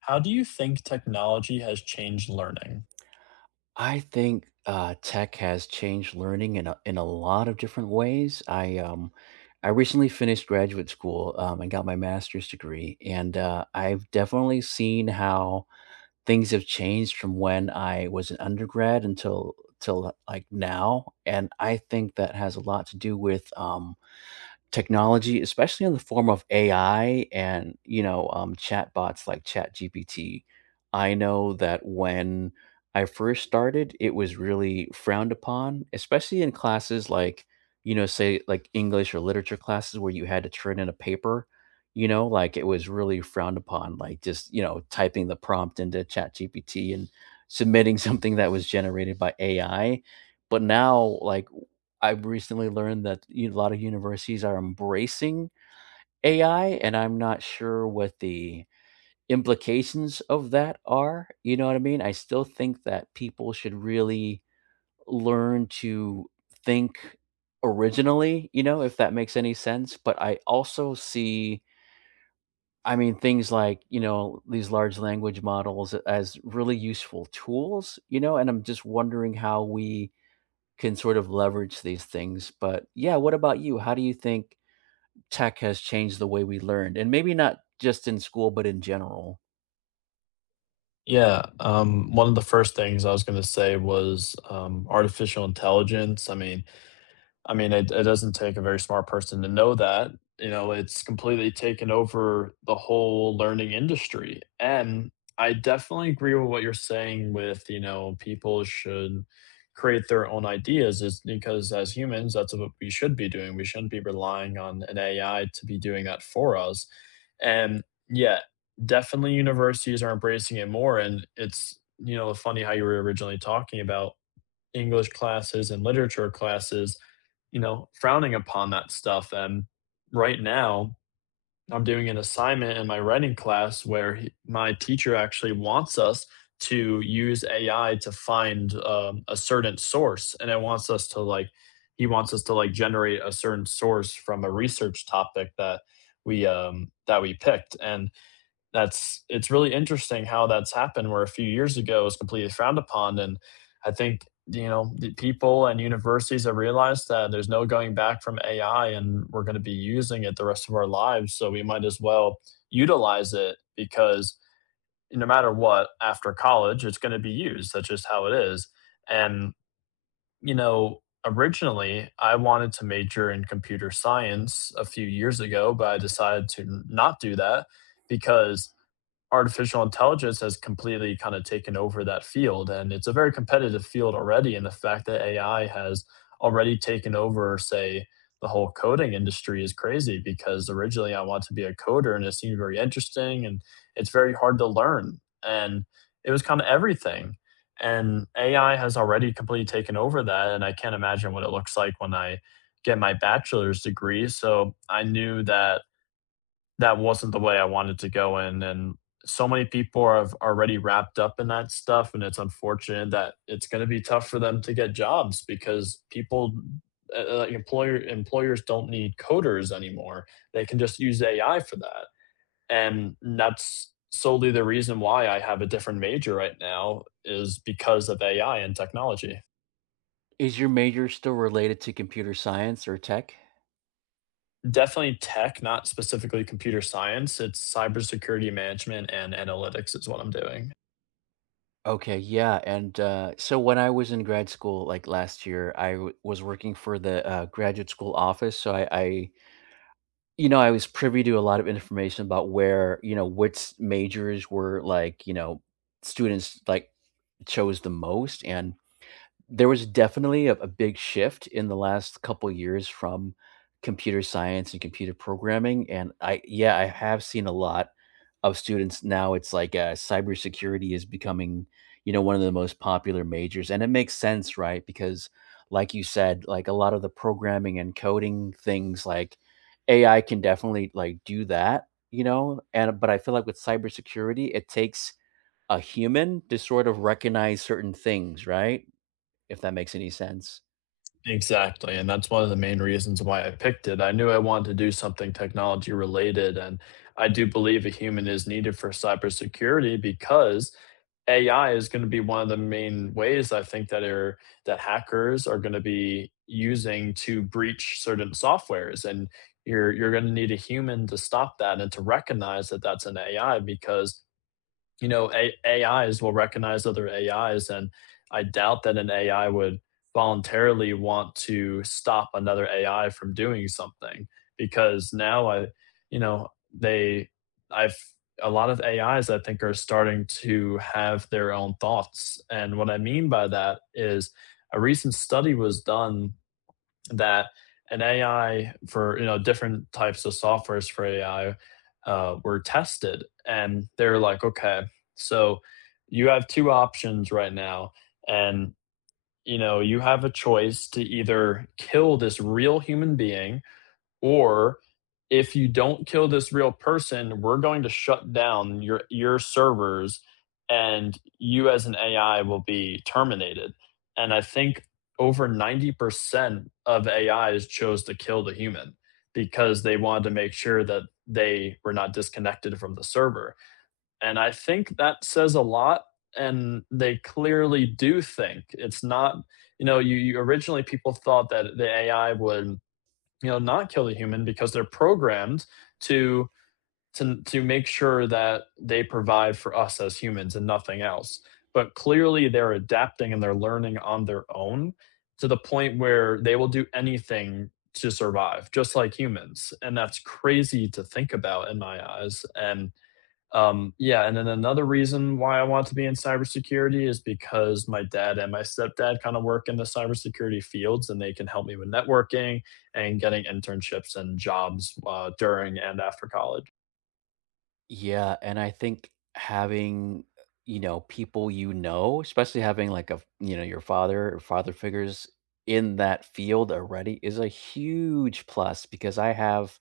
How do you think technology has changed learning? I think, tech has changed learning in a lot of different ways. I recently finished graduate school, and got my master's degree, and, I've definitely seen how things have changed from when I was an undergrad until like, now, and I think that has a lot to do with, technology, especially in the form of AI and, chatbots like ChatGPT. I know that when I first started, it was really frowned upon, especially in classes like, say like English or literature classes where you had to turn in a paper, like it was really frowned upon, like just, typing the prompt into ChatGPT and submitting something that was generated by AI. But now, like I've recently learned that u a lot of universities are embracing AI, and I'm not sure what the implications of that are, you know what I mean? I still think that people should really learn to think originally, you know, if that makes any sense, but I also see, I mean, things like, you know, these large language models as really useful tools, you know, and I'm just wondering how we can sort of leverage these things. But yeah, what about you? How do you think tech has changed the way we learned? And maybe not just in school, but in general. Yeah, One of the first things I was going to say was artificial intelligence. I mean, it doesn't take a very smart person to know that. You know, it's completely taken over the whole learning industry. And I definitely agree with what you're saying. With, you know, people should create their own ideas, is because as humans, that's what we should be doing. We shouldn't be relying on an AI to be doing that for us. And yeah, definitely universities are embracing it more. And it's, you know, funny how you were originally talking about English classes and literature classes, you know, frowning upon that stuff. And right now, I'm doing an assignment in my writing class where my teacher actually wants us to use AI to find a certain source, and it wants us to like, he wants us to like generate a certain source from a research topic that we picked, and that's it's really interesting how that's happened, where a few years ago it was completely frowned upon. And I think, you know, the people and universities have realized that there's no going back from AI, and we're going to be using it the rest of our lives, so we might as well utilize it, because no matter what, after college it's going to be used. That's just how it is. And you know, originally I wanted to major in computer science a few years ago, but I decided to not do that because artificial intelligence has completely kind of taken over that field. And it's a very competitive field already. And the fact that AI has already taken over, say, the whole coding industry is crazy, because originally I wanted to be a coder and it seemed very interesting and it's very hard to learn. And it was kind of everything. And AI has already completely taken over that. And I can't imagine what it looks like when I get my bachelor's degree. So I knew that that wasn't the way I wanted to go in. And so many people are have already wrapped up in that stuff. And it's unfortunate that it's going to be tough for them to get jobs, because people, like employers don't need coders anymore. They can just use AI for that. And that's solely the reason why I have a different major right now, is because of AI and technology. Is your major still related to computer science or tech? Definitely tech, not specifically computer science. It's cybersecurity management and analytics is what I'm doing. Okay, yeah. And so when I was in grad school, like last year, was working for the graduate school office. So you know, I was privy to a lot of information about where, you know, which majors were like, you know, students like chose the most. And there was definitely a big shift in the last couple years from computer science and computer programming, and I yeah, I have seen a lot of students now, it's like, cybersecurity is becoming, you know, one of the most popular majors, and it makes sense, right? Because like you said, like, a lot of the programming and coding things, like, AI can definitely, like, do that, you know? And but I feel like with cybersecurity, it takes a human to sort of recognize certain things, right? If that makes any sense. Exactly, and that's one of the main reasons why I picked it. I knew I wanted to do something technology related, and I do believe a human is needed for cybersecurity, because AI is going to be one of the main ways, I think, that hackers are going to be using to breach certain softwares, and you're going to need a human to stop that and to recognize that that's an AI. Because you know, AIs will recognize other AIs, and I doubt that an AI would voluntarily want to stop another AI from doing something. Because now I, you know, they, I've, a lot of AIs, I think, are starting to have their own thoughts. And what I mean by that is a recent study was done that an AI, for you know different types of softwares for AI, were tested, and they're like, okay, so you have two options right now, and you know you have a choice to either kill this real human being, or if you don't kill this real person, we're going to shut down your servers and you as an AI will be terminated. And I think over 90% of AIs chose to kill the human, because they wanted to make sure that they were not disconnected from the server. And I think that says a lot, and they clearly do think. It's not, you know, you originally people thought that the AI would, you know, not kill the human because they're programmed to to make sure that they provide for us as humans and nothing else. But clearly they're adapting and they're learning on their own, to the point where they will do anything to survive, just like humans. And that's crazy to think about in my eyes. And yeah, and then another reason why I want to be in cybersecurity is because my dad and my stepdad kind of work in the cybersecurity fields, and they can help me with networking and getting internships and jobs during and after college. Yeah, and I think having, you know, people you know, especially having like a, you know, your father or father figures in that field already is a huge plus because I have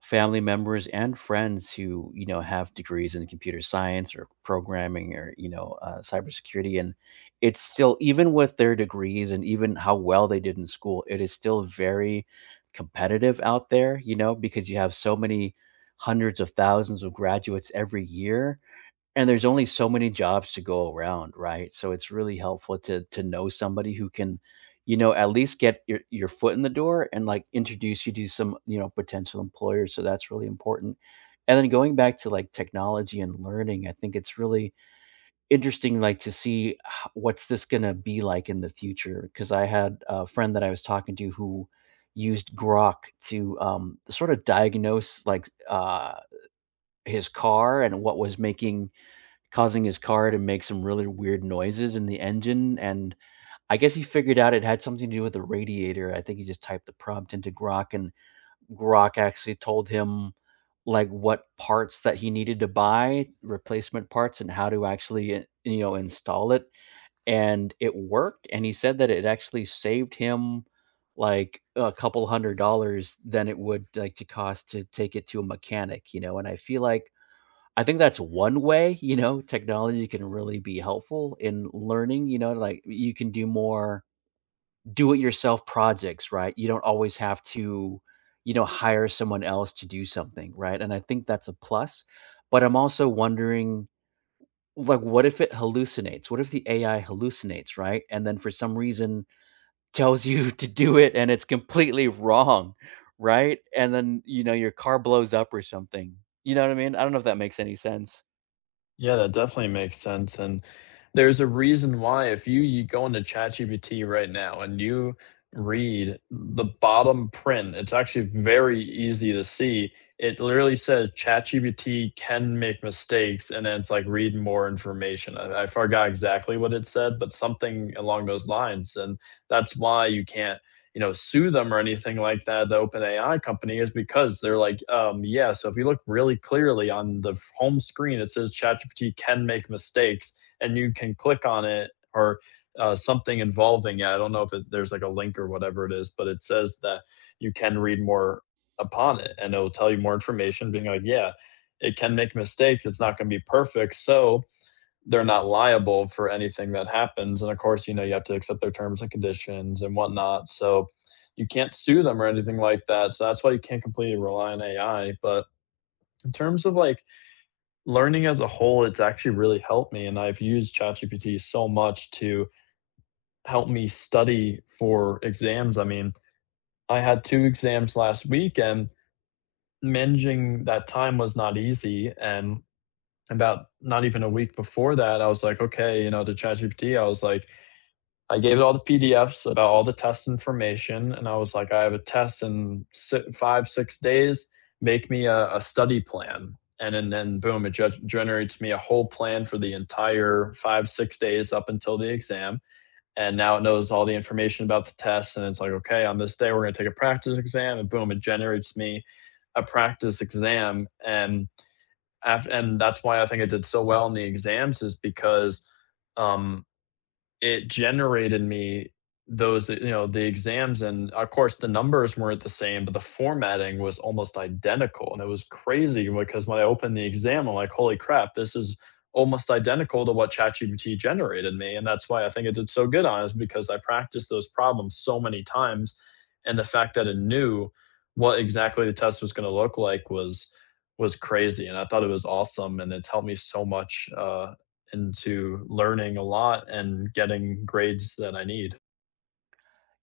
family members and friends who you know have degrees in computer science or programming or you know cybersecurity, and it's still even with their degrees and even how well they did in school, it is still very competitive out there, you know, because you have so many hundreds of thousands of graduates every year, and there's only so many jobs to go around, right? So it's really helpful to know somebody who can, you know, at least get your foot in the door and like introduce you to some, you know, potential employers. So that's really important. And then going back to like technology and learning, I think it's really interesting like to see what's this going to be like in the future because I had a friend that I was talking to who used Grok to sort of diagnose like his car and what was making causing his car to make some really weird noises in the engine, and I guess he figured out it had something to do with the radiator. I think he just typed the prompt into Grok, and Grok actually told him, like, what parts that he needed to buy, replacement parts, and how to actually, I you know, install it, and it worked, and he said that it actually saved him, like, a couple $100 than it would, like, to cost to take it to a mechanic, you know, and I feel like I think that's one way, you know, technology can really be helpful in learning, you know, like you can do more do it yourself projects, right? You don't always have to, you know, hire someone else to do something, right? And I think that's a plus. But I'm also wondering like what if it hallucinates? What if the AI hallucinates, right? And then for some reason tells you to do it and it's completely wrong, right? And then, you know, your car blows up or something. You know what I mean? I don't know if that makes any sense. Yeah, that definitely makes sense. And there's a reason why if you go into ChatGPT right now and you read the bottom print, it's actually very easy to see. It literally says ChatGPT can make mistakes, and then it's like read more information. I forgot exactly what it said, but something along those lines. And that's why you can't, you know, sue them or anything like that, the OpenAI company, is because they're like, yeah, so if you look really clearly on the home screen, it says ChatGPT can make mistakes and you can click on it or something involving it. I don't know if there's like a link or whatever it is, but it says that you can read more upon it, and it will tell you more information, being like, yeah, it can make mistakes. It's not going to be perfect. So, they're not liable for anything that happens. And of course, you know, you have to accept their terms and conditions and whatnot. So you can't sue them or anything like that. So that's why you can't completely rely on AI. But in terms of like learning as a whole, it's actually really helped me. And I've used ChatGPT so much to help me study for exams. I mean, I had two exams last week and managing that time was not easy. And about not even a week before that, I was like, okay, you know, to ChatGPT, I was like, I gave it all the PDFs about all the test information, and I was like, I have a test in five, 6 days. Make me a study plan, and then boom, it generates me a whole plan for the entire five, 6 days up until the exam. And now it knows all the information about the test, and it's like, okay, on this day we're going to take a practice exam, and boom, it generates me a practice exam. And and that's why I think I did so well in the exams, is because um, it generated me those, you know, the exams, and of course the numbers weren't the same but the formatting was almost identical. And it was crazy, because when I opened the exam I'm like, holy crap, this is almost identical to what ChatGPT generated me. And that's why I think it did so good on it, is because I practiced those problems so many times. And the fact that it knew what exactly the test was going to look like was crazy, and I thought it was awesome. And it's helped me so much into learning a lot and getting grades that I need.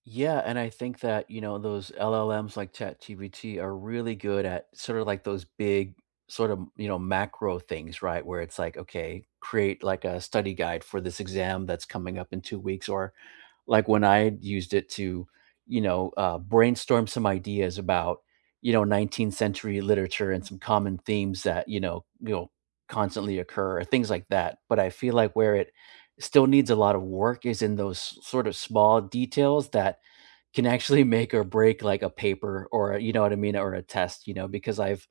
Yeah, and I think that, you know, those LLMs like ChatGPT are really good at sort of like those big sort of, you know, macro things, right? Where it's like, okay, create like a study guide for this exam that's coming up in 2 weeks. Or like when I had used it to, you know, brainstorm some ideas about, you know, 19th century literature and some common themes that, you know, constantly occur or things like that. But I feel like where it still needs a lot of work is in those sort of small details that can actually make or break like a paper or a, you know what I mean, or a test, you know, because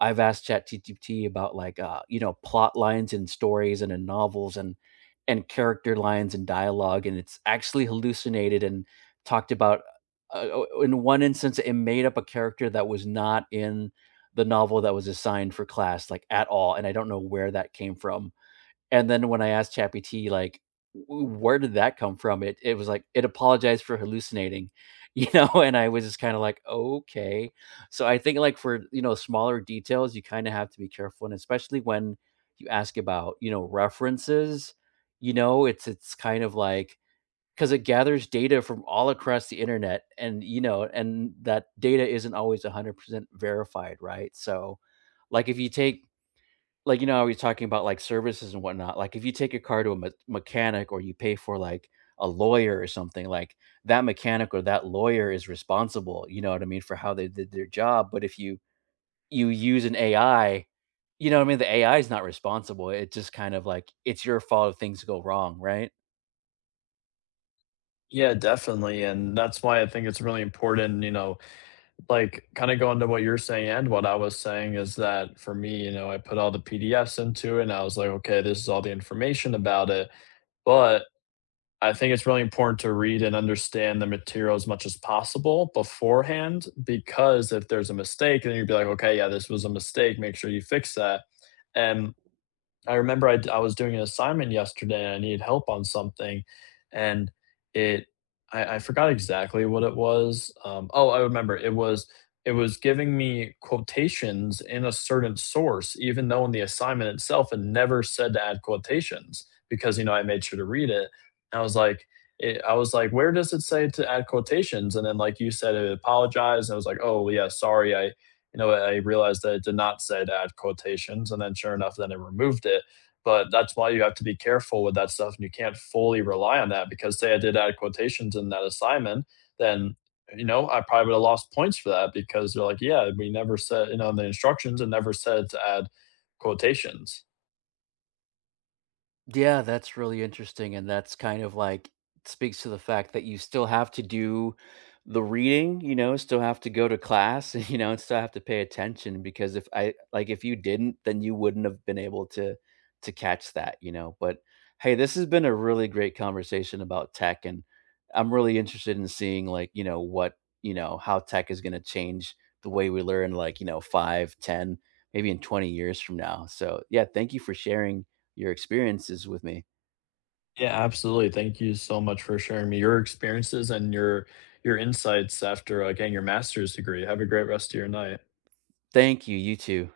I've asked ChatGPT about like you know, plot lines and stories and in novels and character lines and dialogue, and it's actually hallucinated and talked about. Uh, in one instance, it made up a character that was not in the novel that was assigned for class, like at all, and I don't know where that came from. And then when I asked ChatGPT, like, "W Where did that come from?" It was like, "It apologized for hallucinating," you know, and I was just kinda like, "Okay." So I think, like, for, you know, smaller details, you kinda have to be careful, and especially when you ask about, you know, references, you know, it's kind of like because it gathers data from all across the internet and, you know, and that data isn't always 100% verified, right? So, like, if you take like, you know how we're talking about, like, services and whatnot, like, if you take your car to a me mechanic or you pay for, like, a lawyer or something, like, that mechanic or that lawyer is responsible, you know what I mean, for how they did their job, but if you you use an AI, you know what I mean, the AI is not responsible, it just kind of, like, it's your fault if things go wrong, right? Yeah, definitely, and that's why I think it's really important, you know, like, kinda going to what you're saying and what I was saying is that for me, you know, I put all the PDFs into it, and I was like, "Okay, this is all the information about it," but I think it's really important to read and understand the material as much as possible beforehand, because if there's a mistake, then you'd be like, "Okay, yeah, this was a mistake, make sure you fix that," and I remember I was doing an assignment yesterday, and I needed help on something, and it I forgot exactly what it was, oh, I remember, it was giving me quotations in a certain source, even though in the assignment itself, it never said to add quotations, because, you know, I made sure to read it. And I was like I was like, "Where does it say to add quotations?" And then, like you said, it apologized, and I was like, "Oh, yeah, sorry, I, you know, I realized that it did not say to add quotations," and then sure enough, then it removed it. But that's why you have to be careful with that stuff, and you can't fully rely on that, because say I did add quotations in that assignment, then you know I probably would have lost points for that, because they're like, yeah, we never said, you know, in the instructions it never said to add quotations. Yeah, that's really interesting, and that's kind of like speaks to the fact that you still have to do the reading, you know, still have to go to class, you know, and still have to pay attention because if I like if you didn't, then you wouldn't have been able to catch that, you know. But hey, this has been a really great conversation about tech, and I'm really interested in seeing like, you know, you know, how tech is going to change the way we learn like, you know, five, ten, maybe in 20 years from now. So, yeah, thank you for sharing your experiences with me. Yeah, absolutely. Thank you so much for sharing me your experiences and your insights after getting your master's degree. Have a great rest of your night. Thank you. You too.